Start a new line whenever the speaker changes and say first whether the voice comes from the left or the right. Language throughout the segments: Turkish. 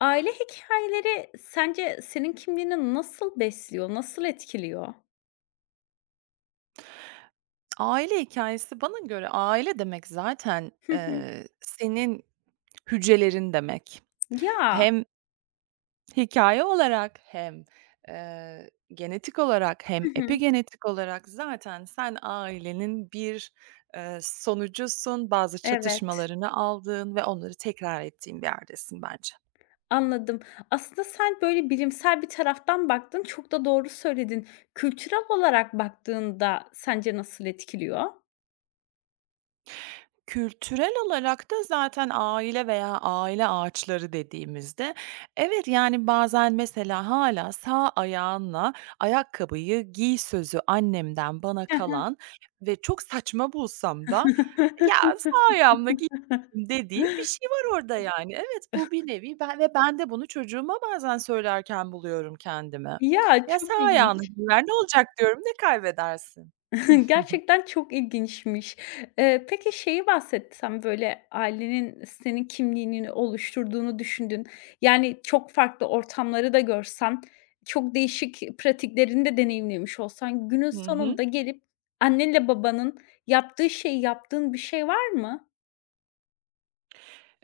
left: Aile hikayeleri sence senin kimliğini nasıl besliyor, nasıl etkiliyor?
right: Aile hikâyesi bana göre aile demek zaten,
left: Hı hı.
right: senin hücrelerin demek.
left: Ya.
right: Hem hikâye olarak hem, genetik olarak
left: Hı
right: hem
left: hı.
right: epigenetik olarak zaten sen ailenin bir, sonucusun. Bazı
left: Evet,
right: çatışmalarını aldığın ve onları tekrar ettiğin bir yerdesin bence.
left: anladım. Aslında sen böyle bilimsel bir taraftan baktın, çok da doğru söyledin. Kültürel olarak baktığında sence nasıl etkiliyor?
right: Kültürel olarak da zaten aile veya aile ağaçları dediğimizde, evet, yani, bazen mesela hala sağ ayağınla ayakkabıyı giy sözü annemden bana
left: Hı hı.
right: kalan ve çok saçma bulsam da, ya, sağ ayağımla giy dediğim bir şey var orada, yani. Evet, bu bir nevi ben ve ben de bunu çocuğuma bazen söylerken buluyorum kendimi.
left: Ya,
right: "Ya, sağ
left: çok
right: ayağınla
left: ilginç.
right: giyer ne olacak?" diyorum, "Ne kaybedersin?"
left: Gerçekten çok ilginçmiş. Peki şeyi bahsetsem, böyle, ailenin senin kimliğini oluşturduğunu düşündün. Yani çok farklı ortamları da görsen, çok değişik pratiklerini de deneyimlemiş olsan günün
right: Hı hı.
left: sonunda gelip annenle babanın yaptığı şeyi yaptığın bir şey var mı?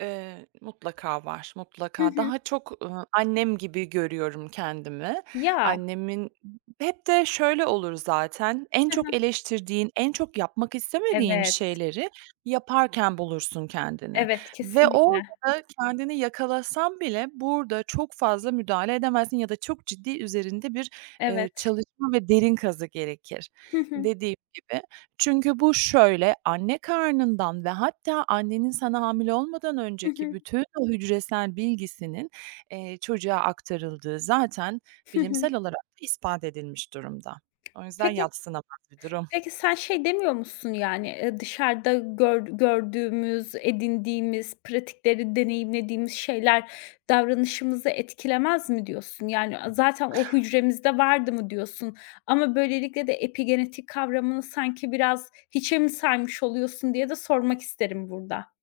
right: Mutlaka var,
left: Hı
right: mutlaka.
left: hı.
right: Daha çok, annem gibi görüyorum kendimi.
left: Ya.
right: Annemin hep de şöyle olur zaten, en
left: Hı
right: çok
left: hı.
right: eleştirdiğin, en çok yapmak istemediğin
left: Evet,
right: şeyleri yaparken bulursun kendini
left: evet,
right: ve
left: kesinlikle.
right: orada kendini yakalasan bile burada çok fazla müdahale edemezsin ya da çok ciddi üzerinde bir,
left: Evet.
right: çalışma ve derin kazı gerekir.
left: Hı hı.
right: Dediğim gibi çünkü bu şöyle, anne karnından ve hatta annenin sana hamile olmadan
left: Hı
right: önceki
left: hı.
right: bütün o hücresel bilgisinin, çocuğa aktarıldığı zaten
left: Hı hı.
right: bilimsel olarak da ispat edilmiş durumda. O yüzden
left: Peki
right: yadsınamaz bir durum.
left: Peki sen şey demiyor musun yani, dışarıda gördüğümüz, edindiğimiz, pratikleri deneyimlediğimiz şeyler davranışımızı etkilemez mi diyorsun? Yani, zaten o hücremizde vardı mı diyorsun ama böylelikle de epigenetik kavramını sanki biraz hiçe mi saymış oluyorsun diye de sormak isterim burada.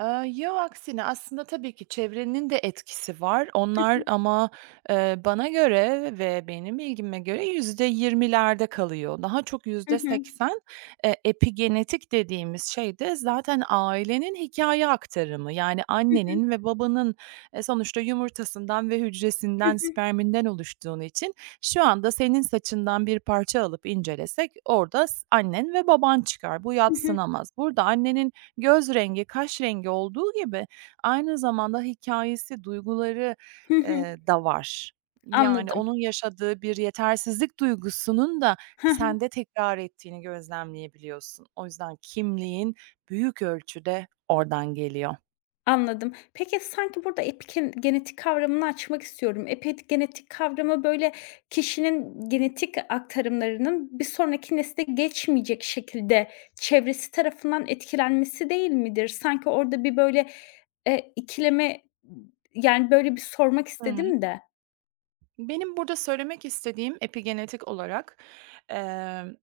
right: Yo, aksine aslında tabii ki çevrenin de etkisi var. Onlar ama, bana göre ve benim bilgime göre %20'lerde kalıyor. Daha çok
left: Hı hı. Hı hı.
right: %80, epigenetik dediğimiz şey de zaten ailenin hikâye aktarımı. Yani
left: Hı hı.
right: annenin ve babanın, sonuçta yumurtasından ve
left: Hı
right: hücresinden,
left: hı.
right: sperminden oluştuğun için şu anda senin saçından bir parça alıp incelesek orada annen ve baban çıkar. Bu
left: Hı hı.
right: yadsınamaz. Burada annenin göz rengi, kaş rengi olduğu gibi aynı zamanda hikâyesi, duyguları,
left: Hı hı.
right: da var. Yani
left: Anladım.
right: onun yaşadığı bir yetersizlik duygusunun da sende tekrar ettiğini gözlemleyebiliyorsun. O yüzden kimliğin büyük ölçüde oradan geliyor.
left: Anladım. Peki, sanki burada epigenetik kavramını açmak istiyorum. Epigenetik kavramı, böyle, kişinin genetik aktarımlarının bir sonraki nesle geçmeyecek şekilde çevresi tarafından etkilenmesi değil midir? Sanki orada bir, böyle, ikileme, yani, böyle, bir sormak
right: Hı hı.
left: istedim de.
right: Benim burada söylemek istediğim epigenetik olarak, eee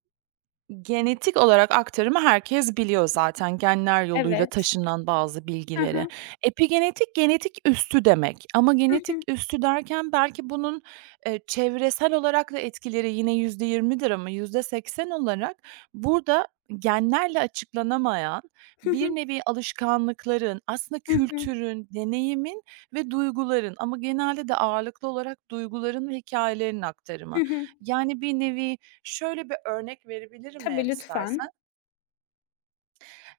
right: genetik olarak aktarımı herkes biliyor zaten, genler yoluyla
left: Evet.
right: taşınan bazı
left: Hı
right: bilgileri.
left: hı.
right: Epigenetik, genetik üstü demek ama
left: Hı
right: genetik
left: hı.
right: üstü derken belki bunun, çevresel olarak da etkileri yine %20'dir ama %80 olarak burada genlerle açıklanamayan
left: Hı
right: bir
left: hı.
right: nevi alışkanlıkların, aslında
left: Hı hı.
right: kültürün, deneyimin ve duyguların ama genelde de ağırlıklı olarak duyguların ve hikayelerin
left: Hı
right: aktarımı.
left: hı.
right: Yani bir nevi. Şöyle bir örnek verebilirim eğer
left: Tabii,
right: istersen.
left: lütfen.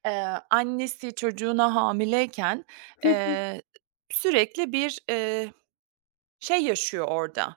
right: Annesi çocuğuna hamileyken,
left: Hı hı.
right: eee, sürekli bir, şey yaşıyor orada,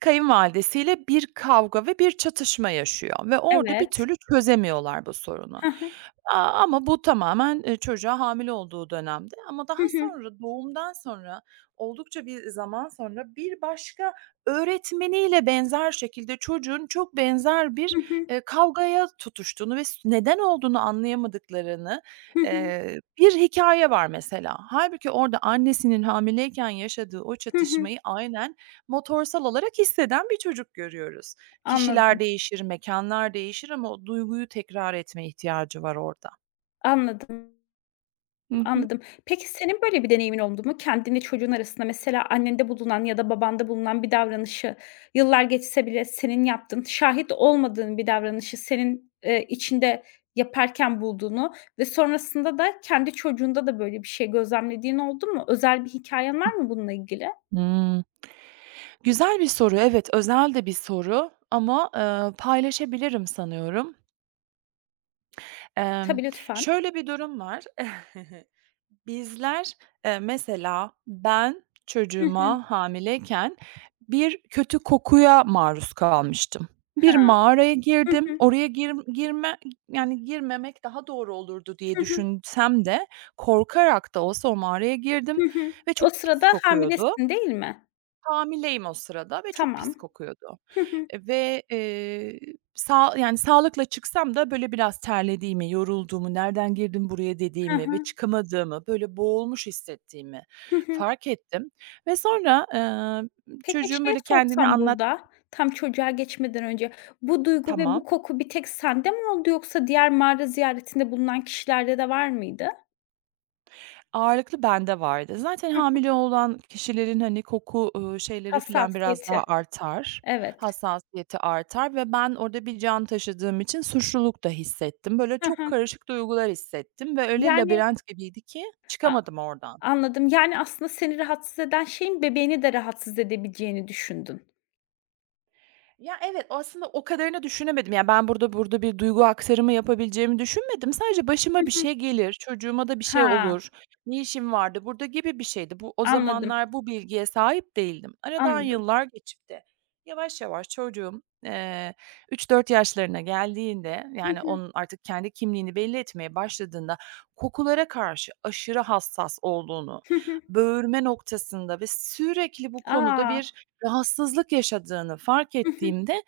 right: kayınvalidesiyle bir kavga ve bir çatışma yaşıyor ve orada bir
left: Evet.
right: türlü çözemiyorlar bu sorunu.
left: Hı hı.
right: Ama bu tamamen, çocuğa hamile olduğu dönemde ama
left: Hı
right: daha
left: hı.
right: sonra doğumdan sonra oldukça bir zaman sonra bir başka öğretmeniyle benzer şekilde çocuğun çok benzer bir,
left: Hı hı.
right: kavgaya tutuştuğunu ve neden olduğunu anlayamadıklarını,
left: Hı hı.
right: bir hikaye var mesela. Halbuki orada annesinin hamileyken yaşadığı o
left: Hı hı.
right: çatışmayı aynen motorsal olarak hisseden bir çocuk görüyoruz.
left: Anladım,
right: Kişiler değişir, mekanlar değişir ama o duyguyu tekrar etme ihtiyacı var orada.
left: anladım.
right: Hı hı.
left: Anladım. Peki, senin böyle bir deneyimin oldu mu? Kendini çocuğun arasında mesela annende bulunan ya da babanda bulunan bir davranışı yıllar geçse bile senin yaptığın, şahit olmadığın bir davranışı senin, içinde yaparken bulduğunu ve sonrasında da kendi çocuğunda da böyle bir şey gözlemlediğin oldu mu? Özel bir hikayen var mı bununla ilgili?
right: Hımm. Güzel bir soru. Evet, özel de bir soru ama, paylaşabilirim sanıyorum. Emm,
left: Tabii, lütfen.
right: Şöyle bir durum var. Bizler, mesela ben
left: Hı hı.
right: çocuğuma hamileyken bir kötü kokuya maruz kalmıştım. Bir
left: Ha.
right: mağaraya
left: Hı
right: girdim.
left: hı.
right: Oraya girme, yani girmemek daha doğru olurdu diye
left: Hı hı.
right: düşünsem de korkarak da olsa o mağaraya
left: Hı
right: girdim
left: hı.
right: ve
left: O
right: çok pis
left: sırada
right: kokuyordu.
left: hamilesin, değil mi?
right: Hamileyim o sırada ve çok pis
left: Tamam.
right: kokuyordu.
left: Hı hı.
right: Ve, sağ yani, sağlıkla çıksam da, böyle, biraz terlediğimi, yorulduğumu, "Nereden girdim buraya?"
left: Hı
right: dediğimi ve
left: hı.
right: çıkamadığımı, böyle, boğulmuş hissettiğimi
left: Hı hı.
right: fark ettim ve sonra,
left: Peki
right: çocuğun,
left: şey
right: böyle, kendini
left: sorsam
right: anlat.
left: burada, tam çocuğa geçmeden önce, bu duygu ve bu
right: Tamam.
left: koku bir tek sende mi oldu yoksa diğer mağara ziyaretinde bulunan kişilerde de var mıydı? Hı.
right: Ağırlıklı bende vardı. Zaten hamile olan kişilerin, hani, koku, şeyleri filan biraz
left: Hassasiyeti.
right: daha artar,
left: Evet.
right: hassasiyeti artar ve ben orada bir can taşıdığım için suçluluk da hissettim. Böyle
left: Hı
right: çok
left: hı.
right: karışık duygular hissettim ve öyle
left: Yani,
right: labirent gibiydi ki
left: a
right: çıkamadım oradan.
left: anladım. Yani aslında seni rahatsız eden şeyin bebeğini de rahatsız edebileceğini düşündün.
right: Ya, evet, aslında o kadarını düşünemedim. Ya, ben burada bir duygu aktarımı yapabileceğimi düşünmedim. Sadece
left: Hı
right: başıma bir
left: hı.
right: şey gelir, çocuğuma da bir şey
left: Ha,
right: olur, ne işim vardı burada gibi bir şeydi. O
left: anladım,
right: zamanlar bu bilgiye sahip değildim. Aradan
left: anladım.
right: yıllar geçip de yavaş yavaş çocuğum, 3-4 yaşlarına geldiğinde,
left: Hı
right: yani,
left: hı.
right: onun artık kendi kimliğini belli etmeye başladığında kokulara karşı aşırı hassas olduğunu,
left: Hı hı.
right: böğürme noktasında ve sürekli bu konuda
left: A!
right: bir, rahatsızlık yaşadığını fark
left: Hı hı.
right: ettiğimde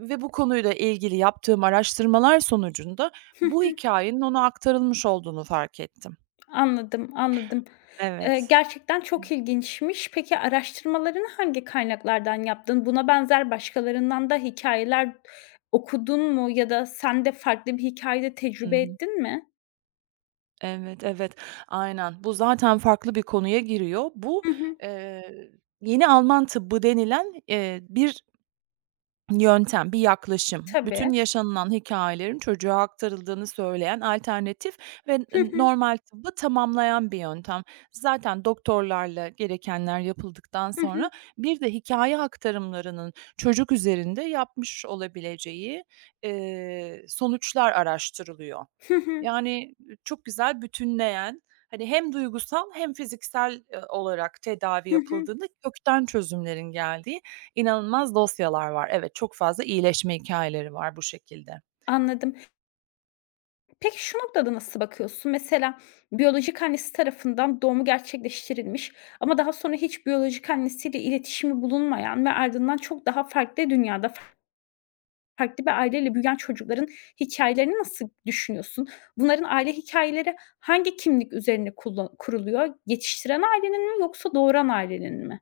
right: ve bu konuyla ilgili yaptığım araştırmalar sonucunda
left: Hı
right: bu
left: hı.
right: hikayenin ona aktarılmış olduğunu fark ettim.
left: Anladım, anladım.
right: Evet.
left: Gerçekten
right: Hı.
left: çok ilginçmiş. Peki araştırmalarını hangi kaynaklardan yaptın? Buna benzer başkalarından da hikayeler okudun mu ya da sen de farklı bir hikâyede
right: Hı
left: tecrübe
right: hı.
left: ettin mi?
right: Evet, evet. Aynen. Bu zaten farklı bir konuya giriyor. Bu,
left: Hı hı.
right: eee, yeni Alman tıbbı denilen, bir yöntem, bir yaklaşım. Bütün
left: Tabii.
right: yaşanılan hikayelerin çocuğa aktarıldığını söyleyen alternatif ve
left: Hı hı.
right: normal tıbbı tamamlayan bir yöntem. Zaten doktorlarla gerekenler yapıldıktan
left: Hı hı.
right: sonra bir de hikaye aktarımlarının çocuk üzerinde yapmış olabileceği, sonuçlar araştırılıyor.
left: Hı hı.
right: Yani, çok güzel bütünleyen, hani, hem duygusal hem fiziksel, olarak tedavi
left: Hı hı.
right: yapıldığında kökten çözümlerin geldiği inanılmaz dosyalar var. Evet, çok fazla iyileşme hikayeleri var bu şekilde.
left: Anladım. Peki şu noktada nasıl bakıyorsun? Mesela biyolojik annesi tarafından doğumu gerçekleştirilmiş ama daha sonra hiç biyolojik annesiyle iletişimi bulunmayan ve ardından çok daha farklı dünyada farklı bir aileyle büyüyen çocukların hikâyelerini nasıl düşünüyorsun? Bunların aile hikâyeleri hangi kimlik üzerine kuruluyor? Yetiştiren ailenin mi yoksa doğuran ailenin mi?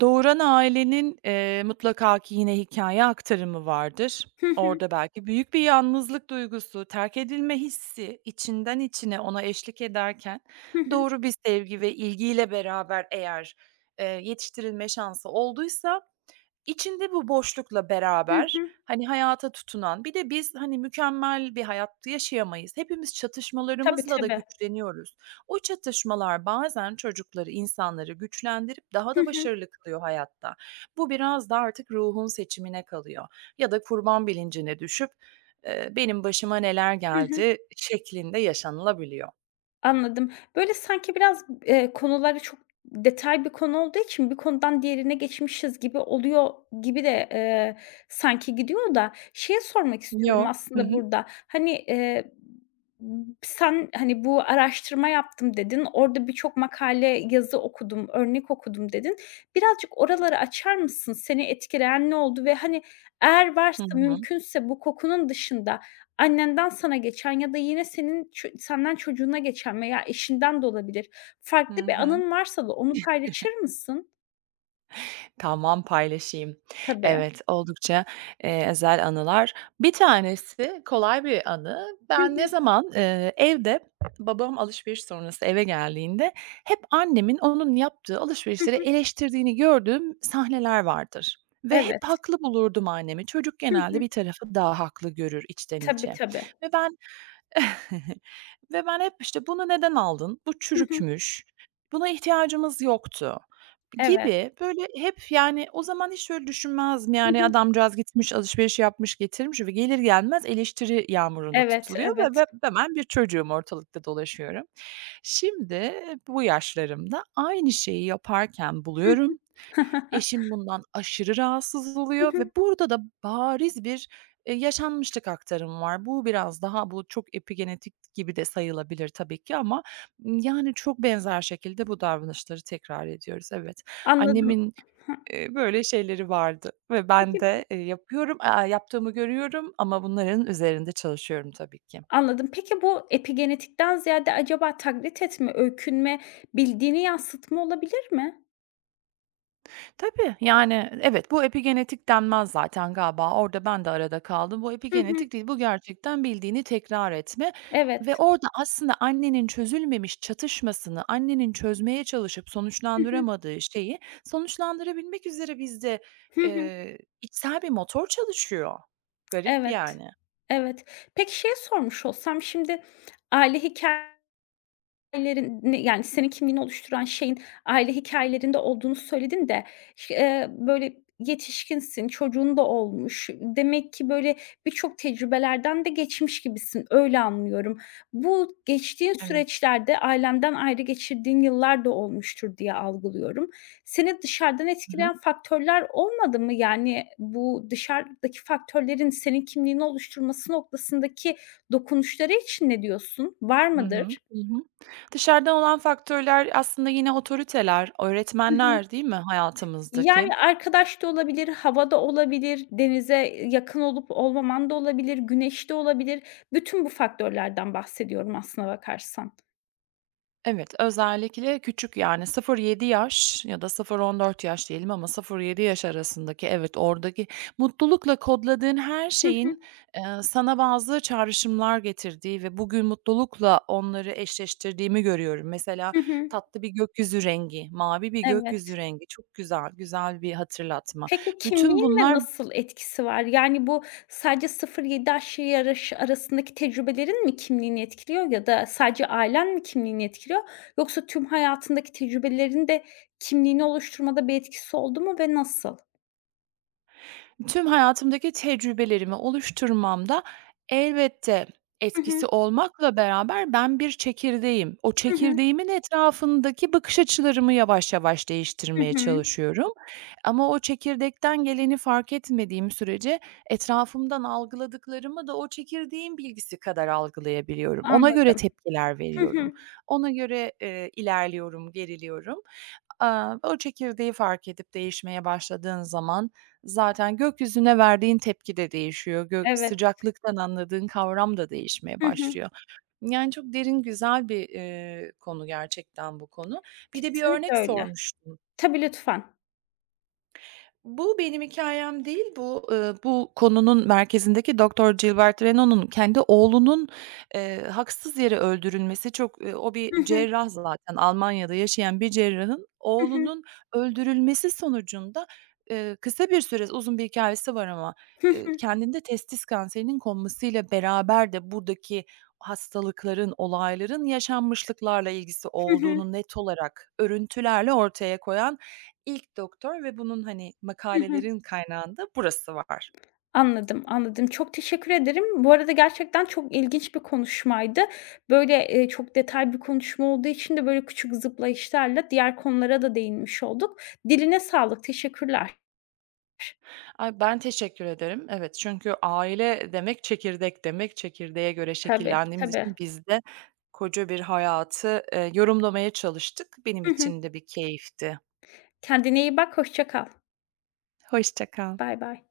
right: Doğuran ailenin, mutlaka ki yine hikaye aktarımı vardır.
left: Hı hı.
right: Orada belki büyük bir yalnızlık duygusu, terk edilme hissi içinden içine ona eşlik ederken
left: Hı hı.
right: doğru bir sevgi ve ilgiyle beraber eğer, yetiştirilme şansı olduysa İçinde bu boşlukla
left: Hı
right: beraber,
left: hı.
right: hani, hayata tutunan bir de biz, hani, mükemmel bir hayat yaşayamayız. Hepimiz
left: Tabii,
right: çatışmalarımızla da
left: tabii.
right: güçleniyoruz. O çatışmalar bazen çocukları, insanları güçlendirip daha
left: Hı
right: da
left: hı.
right: başarılı kılıyor hayatta. Bu biraz da artık ruhun seçimine kalıyor ya da kurban bilincine düşüp, "Benim başıma neler
left: Hı hı.
right: geldi?" şeklinde yaşanılabiliyor.
left: Anladım. Böyle, sanki biraz, konuları çok detay bir konu olduğu için bir konudan diğerine geçmişiz gibi oluyor gibi de, sanki gidiyor da şeyi sormak istiyorum
right: Yo. Hı
left: aslında
right: hı.
left: burada. Hani, sen, hani, bu araştırma yaptım dedin, orada birçok makale, yazı okudum, örnek okudum dedin. Birazcık oraları açar mısın? Seni etkileyen ne oldu ve, hani, eğer
right: Hı
left: varsa,
right: hı.
left: mümkünse bu kokunun dışında annenden sana geçen ya da yine senin senden çocuğuna geçen veya eşinden de olabilir.
right: Hı
left: Farklı bir
right: hı.
left: anın varsa da onu paylaşır mısın?
right: Tamam, paylaşayım.
left: Tabii.
right: Evet, oldukça, özel anılar. Bir tanesi kolay bir anı.
left: Hı
right: Ben ne
left: hı,
right: zaman, evde babam alışveriş sonrası eve geldiğinde hep annemin onun yaptığı
left: hı
right: alışverişleri
left: hı.
right: eleştirdiğini gördüğüm sahneler vardır ve hep
left: Evet.
right: haklı bulurdum annemi. Çocuk
left: Hı
right: genelde
left: hı.
right: bir tarafı daha haklı görür içten
left: Tabii,
right: içe
left: tabii.
right: ve ben ve ben hep, işte, "Bunu neden aldın? Bu
left: Hı hı.
right: çürükmüş. Buna ihtiyacımız yoktu."
left: Evet.
right: gibi, böyle, hep, yani, o zaman hiç öyle düşünmezdim.
left: Hı hı.
right: Yani, adamcağız gitmiş, alışveriş yapmış, getirmiş ve gelir gelmez eleştiri yağmuruna
left: Evet,
right: tutuluyor
left: evet.
right: ve hemen bir çocuğum, ortalıkta dolaşıyorum. Şimdi bu yaşlarımda aynı şeyi yaparken buluyorum.
left: Hıh.
right: Eşim bundan aşırı rahatsız
left: Hı
right: oluyor ve
left: hı.
right: burada da bariz bir, yaşanmışlık aktarımı var. Bu biraz daha bu çok epigenetik gibi de sayılabilir tabii ki ama, yani, çok benzer şekilde bu davranışları tekrar ediyoruz. Evet,
left: Anladım.
right: annemin,
left: Hı.
right: böyle şeyleri vardı ve ben
left: Peki
right: de, yapıyorum, yaptığımı görüyorum ama bunların üzerinde çalışıyorum tabii ki.
left: Anladım. Peki bu epigenetikten ziyade acaba taklit etme, öykünme, bildiğini yansıtma olabilir mi?
right: Tabii, yani, evet, bu epigenetik denmez zaten galiba. Orada ben de arada kaldım. Bu
left: Hı hı.
right: epigenetik değil, bu gerçekten bildiğini tekrar etme
left: Evet.
right: ve orada aslında annenin çözülmemiş çatışmasını, annenin çözmeye çalışıp
left: Hı hı.
right: sonuçlandıramadığı şeyi sonuçlandırabilmek üzere bizde,
left: Hı hı.
right: içsel bir motor çalışıyor. Garip
left: Evet.
right: yani.
left: Evet. Peki şey sormuş olsam şimdi aile hikâyelerin yani senin kimliğini oluşturan şeyin aile hikâyelerinde olduğunu söyledin de ş böyle yetişkinsin, çocuğun da olmuş. Demek ki böyle birçok tecrübelerden de geçmiş gibisin, öyle anlıyorum. Bu geçtiğin
right: Evet.
left: süreçlerde ailenden ayrı geçirdiğin yıllar da olmuştur diye algılıyorum. Seni dışarıdan
right: Hı hı.
left: etkileyen faktörler olmadı mı? Yani bu dışarıdaki faktörlerin senin kimliğini oluşturması noktasındaki dokunuşları için ne diyorsun? Var
right: Hı hı.
left: mıdır?
right: Hı hı. Dışarıdan olan faktörler aslında yine otoriteler,
left: Hı hı.
right: öğretmenler değil mi hayatımızdaki?
left: Yani, arkadaş da olabilir, havada olabilir, denize yakın olup olmaman da olabilir, güneş de olabilir. Bütün bu faktörlerden bahsediyorum aslına bakarsan.
right: Evet, özellikle küçük yani 0-7 yaş ya da 0-14 yaş diyelim ama 0-7 yaş arasındaki evet, oradaki mutlulukla kodladığın her
left: Hı hı.
right: şeyin, sana bazı çağrışımlar getirdiği ve bugün mutlulukla onları eşleştirdiğimi görüyorum. Mesela
left: Hı hı.
right: tatlı bir gökyüzü rengi, mavi bir gökyüzü
left: Evet.
right: rengi çok güzel, güzel bir hatırlatma.
left: Peki
right: Bütün
left: kimliğinle
right: bunlar
left: nasıl etkisi var? Yani, bu sadece 0-7 yaş arasındaki tecrübelerin mi kimliğini etkiliyor ya da sadece ailen mi kimliğini etkiliyor? Yoksa tüm hayatındaki tecrübelerin de kimliğini oluşturmada bir etkisi oldu mu ve nasıl?
right: Tüm hayatımdaki tecrübelerimi oluşturmamda elbette
left: Hı
right: etkisi
left: hı.
right: olmakla beraber ben bir çekirdeğim. O
left: Hı hı.
right: çekirdeğimin etrafındaki bakış açılarımı yavaş yavaş
left: Hı
right: değiştirmeye
left: hı.
right: çalışıyorum. Ama o çekirdekten geleni fark etmediğim sürece etrafımdan algıladıklarımı da o çekirdeğin bilgisi kadar algılayabiliyorum. Ona göre
left: Anladım.
right: tepkiler
left: Hı hı.
right: veriyorum. Ona göre, ilerliyorum, geriliyorum. O çekirdeği fark edip değişmeye başladığın zaman zaten gökyüzüne verdiğin tepki de değişiyor.
left: Evet.
right: Sıcaklıktan anladığın kavram da değişmeye
left: Hı hı.
right: başlıyor. Yani çok derin, güzel bir, konu gerçekten bu konu. Bir de bir
left: Kesinlikle
right: örnek
left: öyle.
right: sormuştun.
left: Tabii, lütfen.
right: Bu benim hikâyem değil. Bu konunun merkezindeki Doktor Gilbert Renault'un kendi oğlunun, haksız yere öldürülmesi çok, o bir
left: Hı hı.
right: cerrah zaten Almanya'da yaşayan bir cerrahın
left: Hı hı.
right: oğlunun öldürülmesi sonucunda, kısa bir süre uzun bir hikâyesi var ama,
left: Hı hı.
right: kendinde testis kanserinin konmasıyla beraber de buradaki hastalıkların, olayların yaşanmışlıklarla ilgisi
left: Hı hı.
right: olduğunu net olarak örüntülerle ortaya koyan İlk doktor ve bunun, hani,
left: Hı hı.
right: makalelerin kaynağında burası var.
left: Anladım, anladım. Çok teşekkür ederim. Bu arada gerçekten çok ilginç bir konuşmaydı. Böyle, çok detaylı bir konuşma olduğu için de, böyle, küçük zıplayışlarla diğer konulara da değinmiş olduk. Diline sağlık, teşekkürler.
right: Ay, ben teşekkür ederim. Evet, çünkü aile demek çekirdek demek. Çekirdeğe göre
left: Tabii,
right: şekillendiğimiz
left: tabii.
right: için biz de koca bir hayatı, yorumlamaya çalıştık. Benim
left: Hı hı.
right: için de bir keyifti.
left: Kendine iyi bak, hoşça kal.
right: Hoşça kal.
left: Baybay.